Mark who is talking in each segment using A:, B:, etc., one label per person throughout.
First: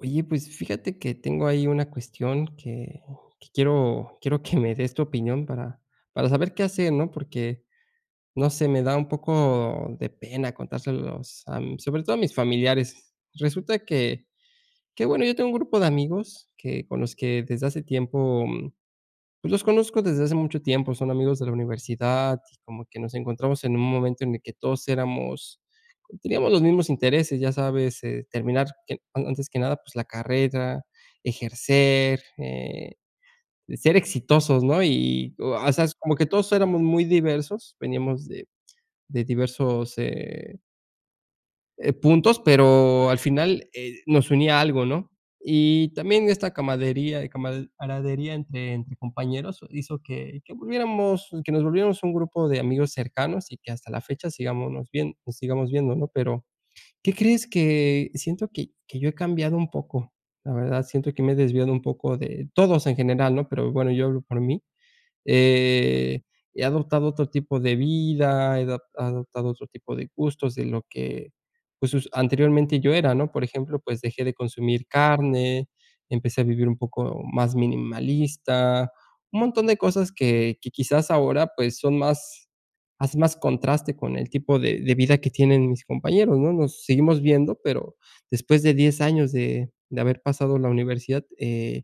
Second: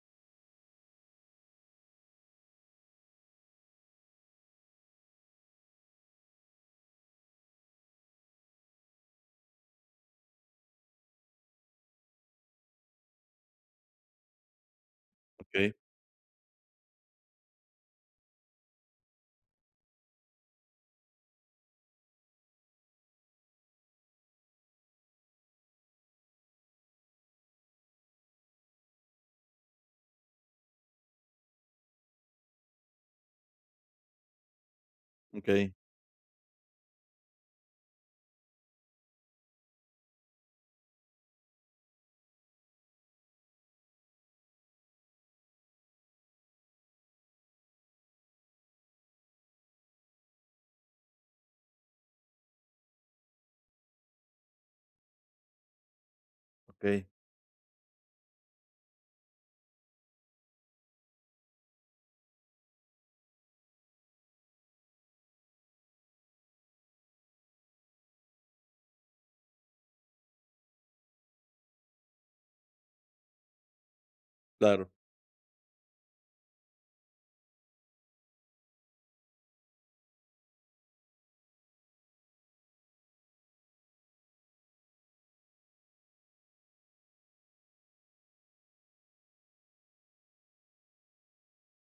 A: Oye, pues, fíjate que tengo ahí una cuestión que que quiero quiero, que me des tu opinión para para saber qué hacer, ¿no?, porque, no sé, me da un poco de pena contárselos, am, sobre todo a mis familiares, resulta que que bueno, yo tengo un
B: Okey.
A: grupo de amigos que con los que desde hace tiempo, pues, los conozco desde hace mucho tiempo, son amigos de la universidad, y como que nos encontramos en un momento en el que todos éramos teníamos los mismos intereses, ya sabes, eh, terminar, que, a antes que nada, pues, la carrera, ejercer, eh, ser exitosos, ¿no?, y, o a o
B: Okey.
A: sea, s como que todos éramos muy diversos, veníamos de de diversos, eh eh, puntos, pero al final, eh, nos unía algo, ¿no?, y también esta camaradería y camad camadería entre entre compañeros hizo que que volviéramos que nos volviéramos un grupo de amigos cercanos, y que hasta la fecha sigámonos vien sigamos viendo, ¿no?, pero,
B: Okey.
A: ¿qué crees?, que siento que que yo he cambiado un poco, la verdad, siento que me he desviado un poco de todos en general, ¿no?, pero bueno, yo hablo por mí, eh, he adoptado otro tipo de vida, he dop adoptado otro tipo de gustos de lo que, pues, us anteriormente yo era, ¿no?, por ejemplo, pues, dejé de consumir
B: Claro.
A: carne, empecé a vivir un poco más minimalista, un montón de cosas que que quizás ahora, pues, son más hacen más contraste con el tipo de de vida que tienen mis compañeros, ¿no?, nos seguimos viendo, pero después de 10 años de de haber pasado la universidad, eh,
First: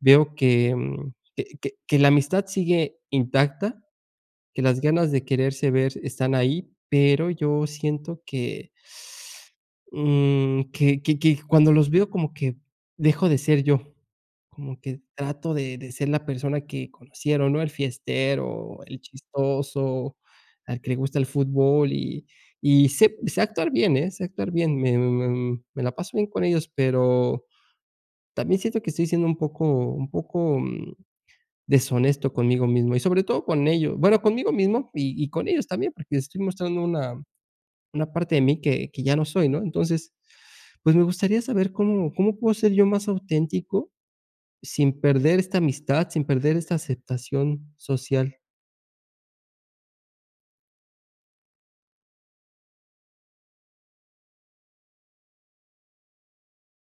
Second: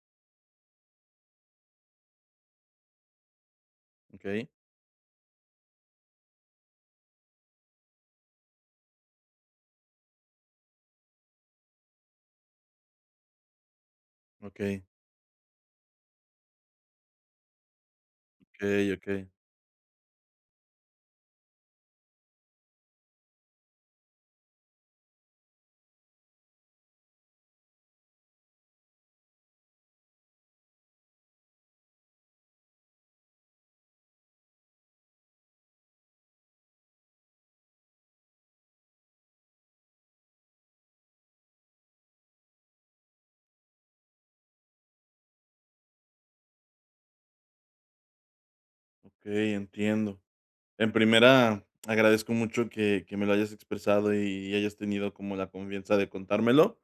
A: veo que mm que que que la amistad sigue intacta,
B: Okey.
A: que las ganas de quererse ver están ahí, pero yo siento que, um, que que que cuando los veo como que dejo de ser yo, como
B: Okey.
A: que trato de de ser la persona que conocieron, ¿no?, el fiestero,
B: Okey,
A: el
B: okey.
A: chistoso, al que le gusta el fútbol, y y sé sé actuar bien, eh, sé actuar bien, me me me la paso bien con ellos, pero también siento que estoy siendo un poco un poco, mm, deshonesto conmigo mismo y sobre todo con ellos, bueno, conmigo mismo y y con ellos también, porque estoy mostrando una, una parte de mí que que ya no soy, ¿no?, entonces, pues, me gustaría saber, ¿cómo cómo puedo ser yo más auténtico sin perder esta amistad, sin perder esta aceptación social?
B: Okey, entiendo. En primera, agradezco mucho que que me lo hayas expresado y y hayas tenido como la confianza de contármelo,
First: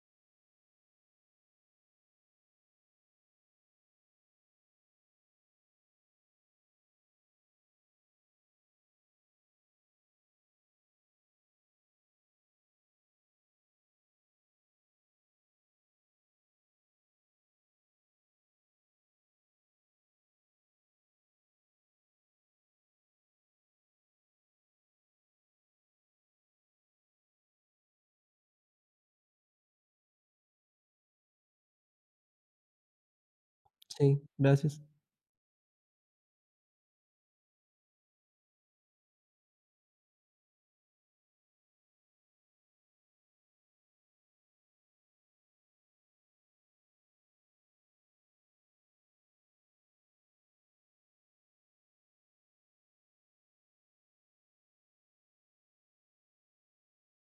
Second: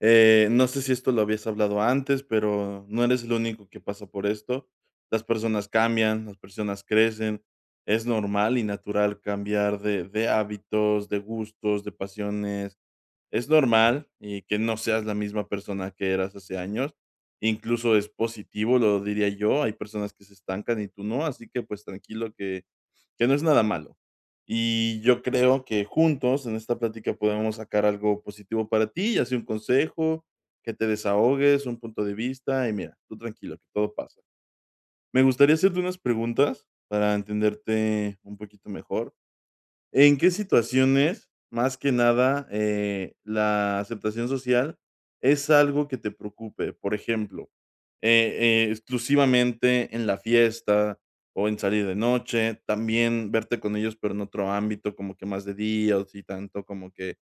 B: eh, no sé si esto lo habías hablado antes, pero no eres el único que pasa por esto. Las personas cambian, las personas crecen, es normal y natural cambiar de de hábitos, de gustos, de pasiones. Es normal, y que no seas la misma persona que eras hace años, incluso es positivo, lo diría yo, hay personas que se estancan y tú no, así que, pues, tranquilo, que que no es nada malo. Y yo creo que juntos en esta plática podemos sacar algo positivo para ti, ya sea un consejo, que te desahogues, un punto de vista, y mira, tú tranquilo, todo
A: Sí,
B: pasa.
A: gracias.
B: Me gustaría hacerte unas preguntas para entenderte un poquito mejor. ¿En qué situaciones, más que nada, eh, la aceptación social es algo que te preocupe? Por ejemplo, eh, exclusivamente en la fiesta o en salir de noche, también verte con ellos pero en otro ámbito, como que más de día, o si tanto como que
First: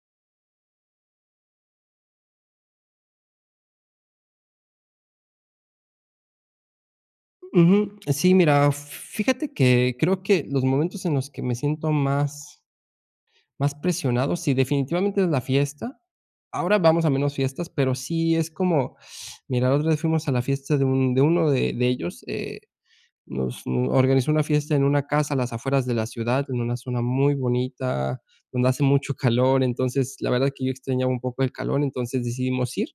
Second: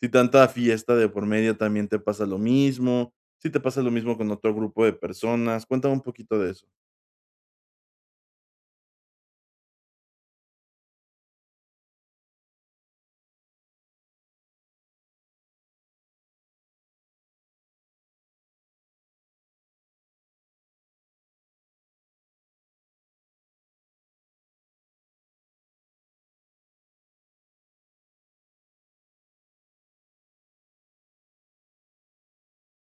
B: si tanta fiesta de por medio también te pasa lo mismo, si te pasa lo mismo con otro grupo de personas. Cuéntame un poquito de eso.
A: Ujú. Sí, mira, fíjate que creo que los momentos en los que me siento más más presionado, sí, definitivamente es la fiesta. Ahora vamos a menos fiestas, pero sí es como Mira, la otra vez fuimos a la fiesta de un de uno de de ellos, eh, nos organizó una fiesta en una casa a las afueras de la ciudad en una zona muy bonita, donde hace mucho calor, entonces, la verdad que yo extrañaba un poco el calor, entonces decidimos ir.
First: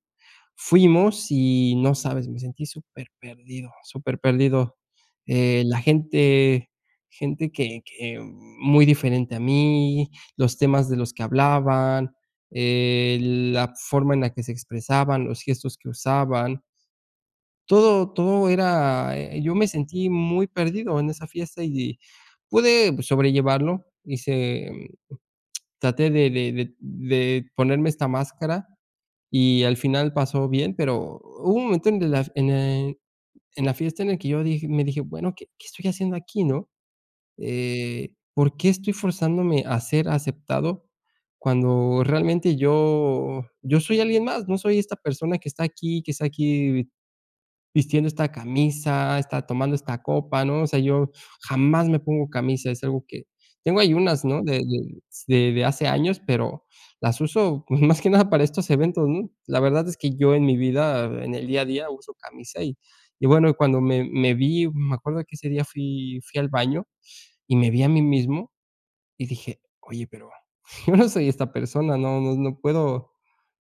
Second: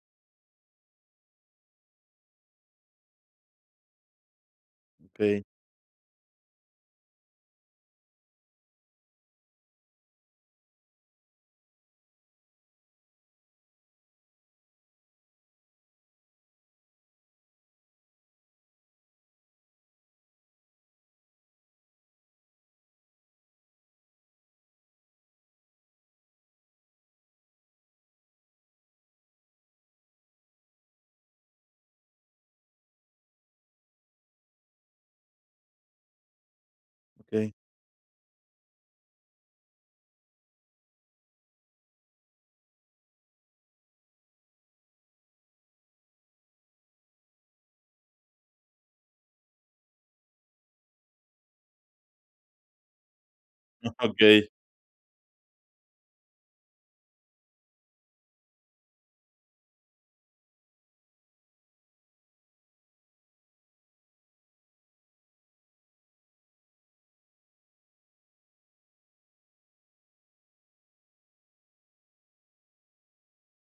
A: Fuimos y no sabes, me sentí superperdido, superperdido,
B: Okey.
A: eh, la gente, gente que que muy diferente a mí, los temas de los que hablaban, eh, la forma en la que se expresaban, los gestos que usaban. Todo todo era eh, yo me sentí muy perdido en esa fiesta y pude sobrellevarlo. Hice, em traté de de de de ponerme esta máscara y al final pasó bien, pero hubo un momento en que las en el en la fiesta en el que yo dije me dije: "Bueno, ¿qué qué estoy haciendo aquí?", ¿no?
B: Hey
A: Eh, ¿por qué estoy forzándome a ser aceptado cuando realmente yo yo soy alguien más? No soy esta persona que está aquí que está aquí vistiendo esta camisa, está tomando esta copa, ¿no? O sea, yo jamás me pongo camisa, es algo que Tengo
B: No,
A: ahí unas, ¿no?,
B: okey.
A: de de s de de hace años, pero las uso más que nada para estos eventos, ¿no? La verdad es que yo en mi vida, en el día a día, uso camisa y y, bueno, cuando me me vi, me acuerdo de que ese día fui fui al baño y me vi a mí mismo y dije: "Oye pero, yo no soy esta persona, no no no puedo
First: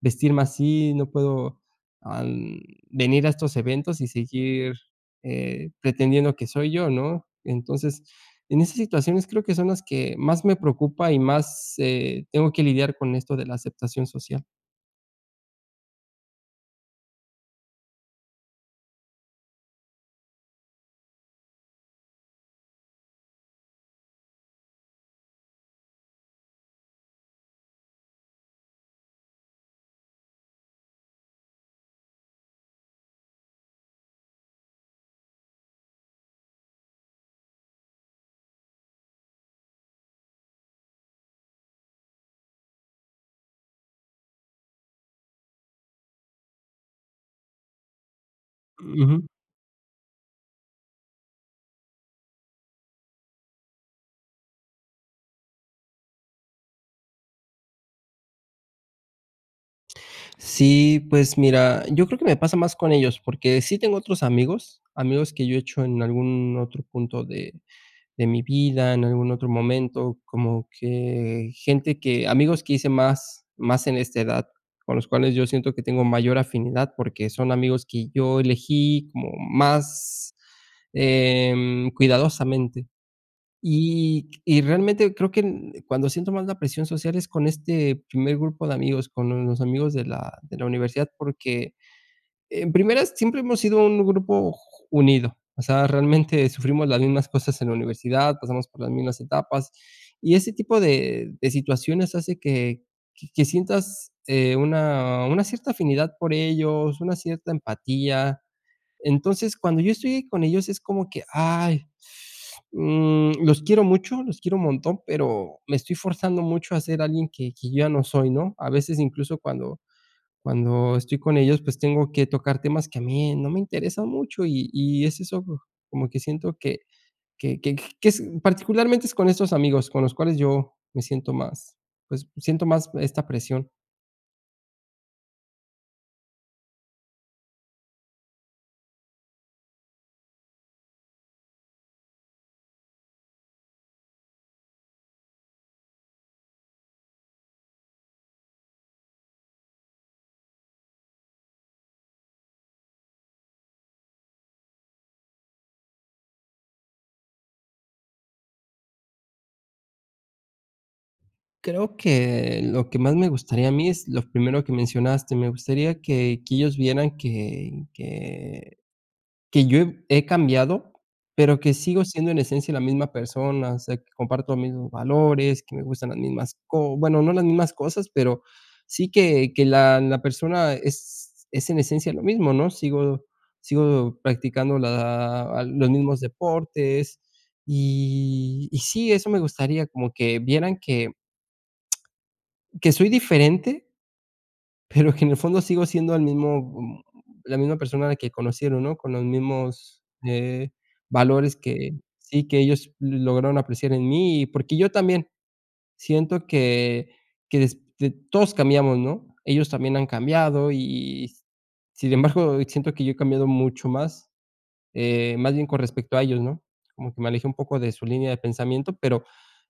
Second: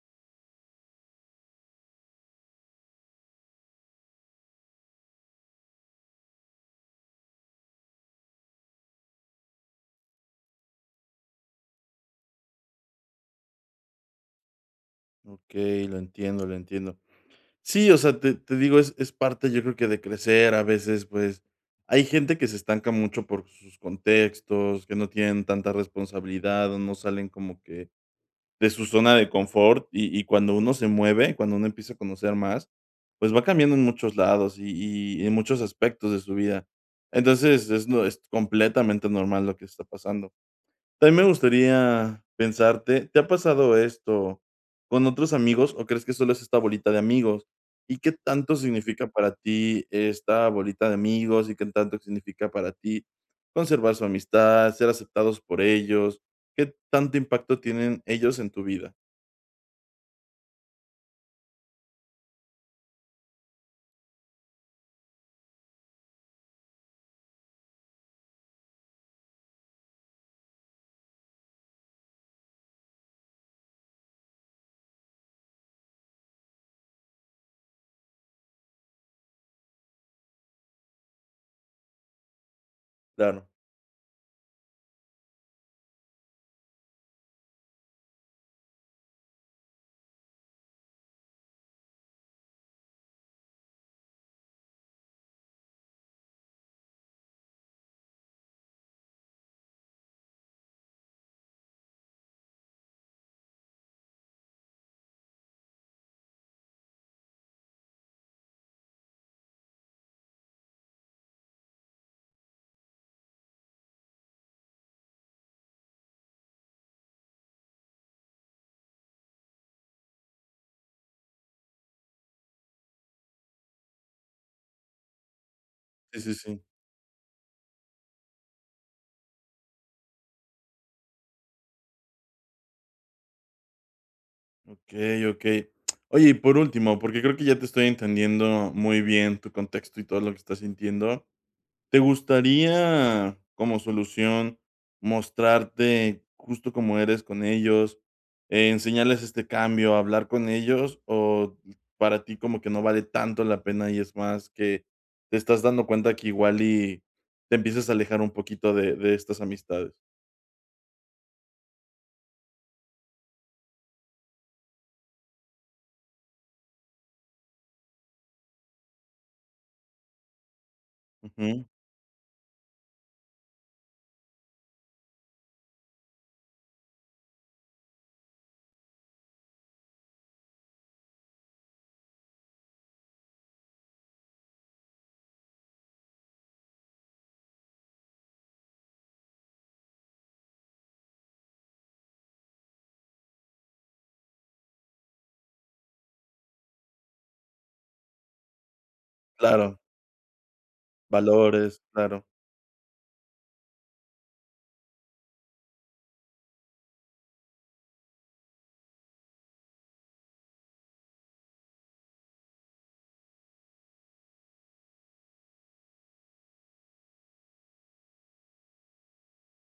A: vestirme así, no puedo, am, venir a estos eventos y seguir, eh, pretendiendo que soy yo, ¿no?". Entonces, en esas situaciones creo que son las que más me preocupa y más, eh, tengo que lidiar con esto de la aceptación social.
B: Okey, lo entiendo, lo entiendo. Sí, o sea, te te digo, es es parte, yo creo que de crecer, a veces, pues, hay gente que se estanca mucho por sus contextos, que no tienen tanta responsabilidad, o no salen como que de su zona de confort, y y cuando uno se mueve, cuando uno empieza a conocer más, pues va cambiando en muchos lados y y en muchos aspectos de su vida. Entonces, es lo es completamente normal lo que está pasando. También me gustaría pensarte, ¿te ha pasado esto con otros amigos, o crees que solo es esta bolita de amigos? ¿Y qué tanto significa
A: Ujú.
B: para ti esta bolita de amigos, y qué tanto significa para ti conservar su amistad, ser aceptados por ellos? ¿Qué tanto impacto tienen ellos en tu vida?
A: Sí, pues mira, yo creo que me pasa más con ellos, porque sí tengo otros amigos, amigos que yo he hecho en algún otro punto de de mi vida, en algún otro momento, como que gente que amigos que hice más más en esta edad, con los cuales yo siento que tengo mayor afinidad porque son amigos que yo elegí como más, em, cuidadosamente.
B: Claro.
A: Y y realmente creo que en cuando siento más la presión social es con este primer grupo de amigos, con los amigos de la de la universidad, porque en primera, siempre hemos sido un grupo j j unido. O sea, realmente sufrimos las mismas cosas en la universidad, pasamos por las mismas etapas y ese tipo de de situaciones hace que que que sientas, eh, una una cierta afinidad por ellos, una cierta empatía. Entonces, cuando yo estoy ahí con ellos es como que, ay, mm, los quiero mucho, los quiero un montón, pero me estoy forzando mucho a ser alguien que que yo ya no soy, ¿no? A veces incluso cuando cuando estoy con ellos, pues tengo que tocar temas que a mí no me interesan mucho, y y es eso, como que
B: Sí, sí,
A: siento
B: sí.
A: que que que j que es, particularmente, es con esos amigos con los cuales yo me siento más pues, siento más esta presión.
B: Okey, okey. Oye, y por último, porque creo que ya te estoy entendiendo muy bien tu contexto y todo lo que estás sintiendo, ¿te gustaría como solución mostrarte justo como eres con ellos, eh, enseñarles este cambio, hablar con ellos, o para ti, como que no vale tanto la pena, y es más que te estás dando cuenta que igual y te empiezas a alejar un poquito de de estas amistades?
A: Creo que lo que más me gustaría a mí, es lo primero que mencionaste. Me gustaría que que ellos vieran que que que yo he he cambiado, pero
B: Ujú.
A: que sigo siendo en esencia la misma persona, o sea, que comparto los mismos valores, que me gustan las mismas co bueno, no las mismas cosas, pero sí que que la la persona es es en esencia lo mismo, ¿no? Sigo sigo practicando la ah, los mismos deportes, y y sí, eso me gustaría como que vieran que que soy diferente pero que en el fondo sigo siendo el mismo, mm, la misma persona que conocieron, ¿no? Con los
B: Claro.
A: mismos eh, valores
B: Valores,
A: que
B: claro.
A: sí que ellos lograron apreciar en mí, y porque yo también siento que que des de todos cambiamos, ¿no? Ellos también han cambiado, y y, sin embargo, siento que yo he cambiado mucho más, eh, más bien con respecto a ellos, ¿no? Como que me alejé un poco de su línea de pensamiento, pero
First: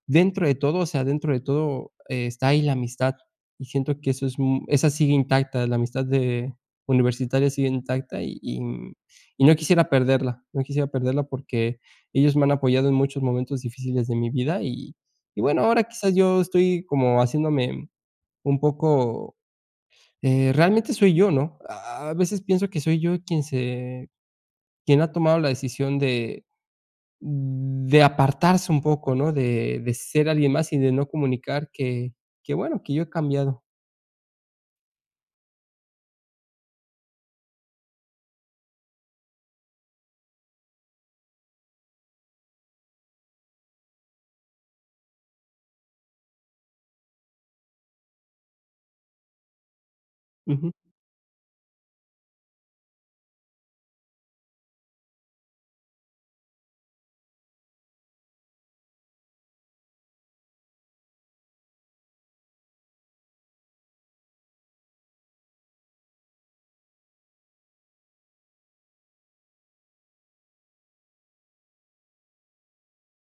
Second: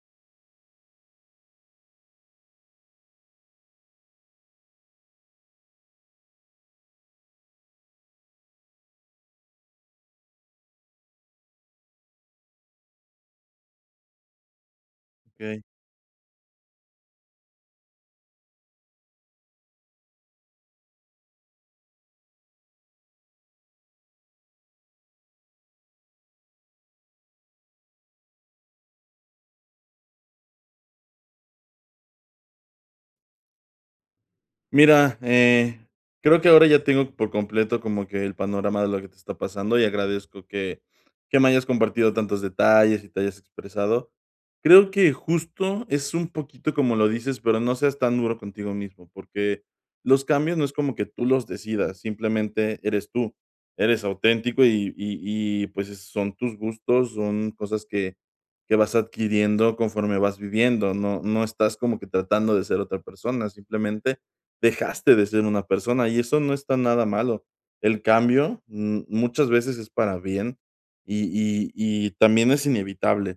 A: dentro de todo, o sea, dentro de todo, está ahí la amistad. Y siento que eso es, mm, esa sigue intacta, la amistad de universitaria sigue intacta y, mm, y no quisiera perderla. No quisiera perderla porque ellos me han apoyado en muchos momentos difíciles de mi vida, y y bueno,
B: Okey.
A: ahora quizás yo estoy como haciéndome un poco, eh, realmente soy yo, ¿no? A a veces pienso que soy yo quien se quien ha tomado la decisión de de apartarse un poco, ¿no? De de ser alguien más y de no comunicar que que bueno, que yo he cambiado.
B: Mira, eh, creo que ahora ya tengo por completo como que el panorama de lo que te está pasando y agradezco que que me hayas compartido tantos detalles y te hayas expresado. Creo que justo es un poquito como lo dices, pero no seas tan duro contigo mismo, porque los cambios no
A: Ujú.
B: es como que tú los decidas, simplemente eres tú. Eres auténtico y y y, pues, eh, son tus gustos, son cosas que que vas adquiriendo conforme vas viviendo. No no estás como que tratando de ser otra persona, simplemente dejaste de ser una persona, y eso no está nada malo. El cambio, mm, muchas veces es para bien, y y y también es inevitable.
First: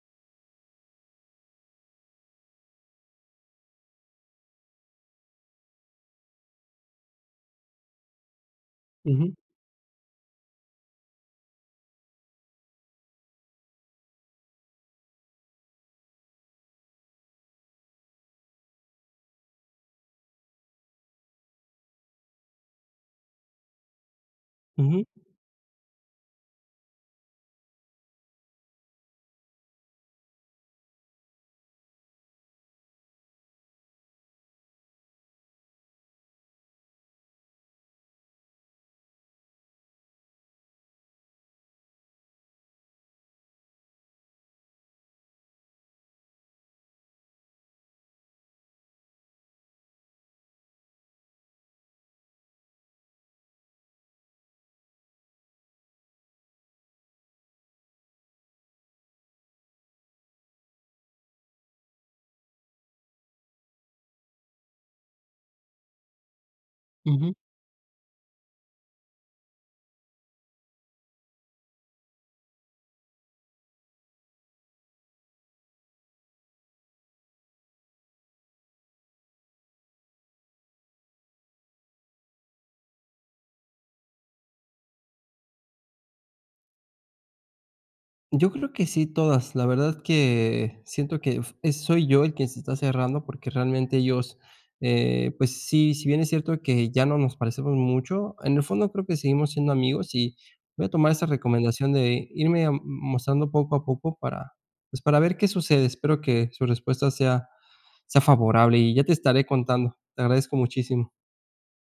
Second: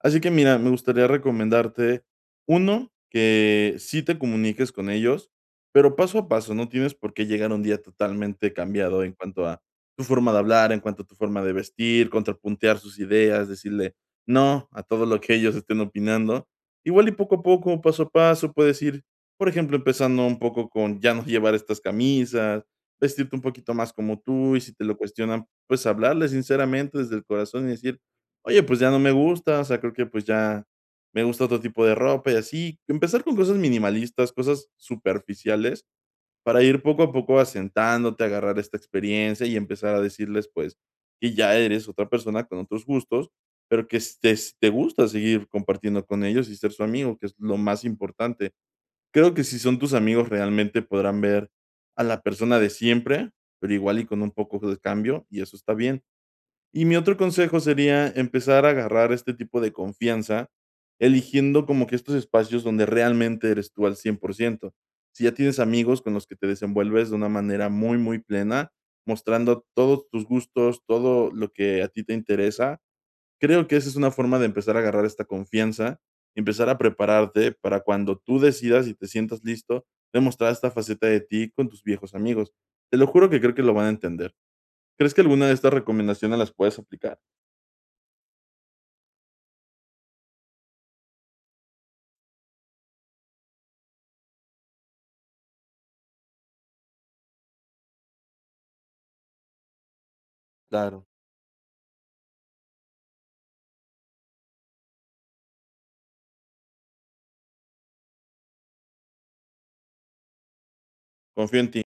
B: Así que mira, me gustaría recomendarte, 1, que sí te comuniques con ellos, pero paso a paso, no tienes por qué llegar un día totalmente cambiado en
A: Ujú.
B: cuanto a tu forma de hablar, en cuanto a tu forma de vestir, contrapuntear sus ideas, decirle "no" a todo lo que ellos estén opinando. Igual y poco a poco, paso a paso puedes ir, por ejemplo, empezando un poco con ya no llevar estas camisas, vestirte un poquito más como tú, y si te lo
A: Ujú.
B: cuestionan, pues hablarles sinceramente, desde el corazón y decir: "Oye, pues ya no me gusta, o sea, creo que, pues ya me gusta otro tipo de ropa", y así. Empezar con cosas minimalistas, cosas superficiales, para ir poco a poco asentándote, agarrar esta experiencia, y empezar a decirles, pues, que ya eres otra persona con otros gustos, pero que estés te gusta seguir compartiendo con ellos y ser su amigo, que es lo más importante. Creo que si son tus amigos realmente podrán ver a la persona de siempre, pero igual y con un poco de cambio, y eso está bien. Y mi otro consejo sería empezar a agarrar este tipo de confianza eligiendo como que estos espacios donde realmente eres tú al 100% Si ya tienes amigos con los que te desenvuelves de una
A: Ujú.
B: manera muy, muy plena, mostrando todos tus gustos, todo lo que a ti te interesa, creo que esa es una forma de empezar a agarrar esta confianza, empezar a prepararte para cuando tú decidas y te sientas listo, demostrar esta faceta de ti con tus viejos amigos. Te lo juro que creo que lo van a entender. ¿Crees que alguna de estas recomendaciones las puedes aplicar?
A: Yo creo que sí, todas. La verdad que siento que f eh, soy yo quien se está cerrando, porque realmente ellos, eh, pues, sí, si bien es cierto que ya no nos parecemos mucho, en el fondo creo que seguimos siendo amigos, y voy a
B: Claro.
A: tomar esa recomendación de irme, am, mostrando poco a poco para, pues, para ver qué sucede. Espero que su respuesta sea sea favorable y ya te estaré contando. Te agradezco muchísimo.
B: Confío en ti.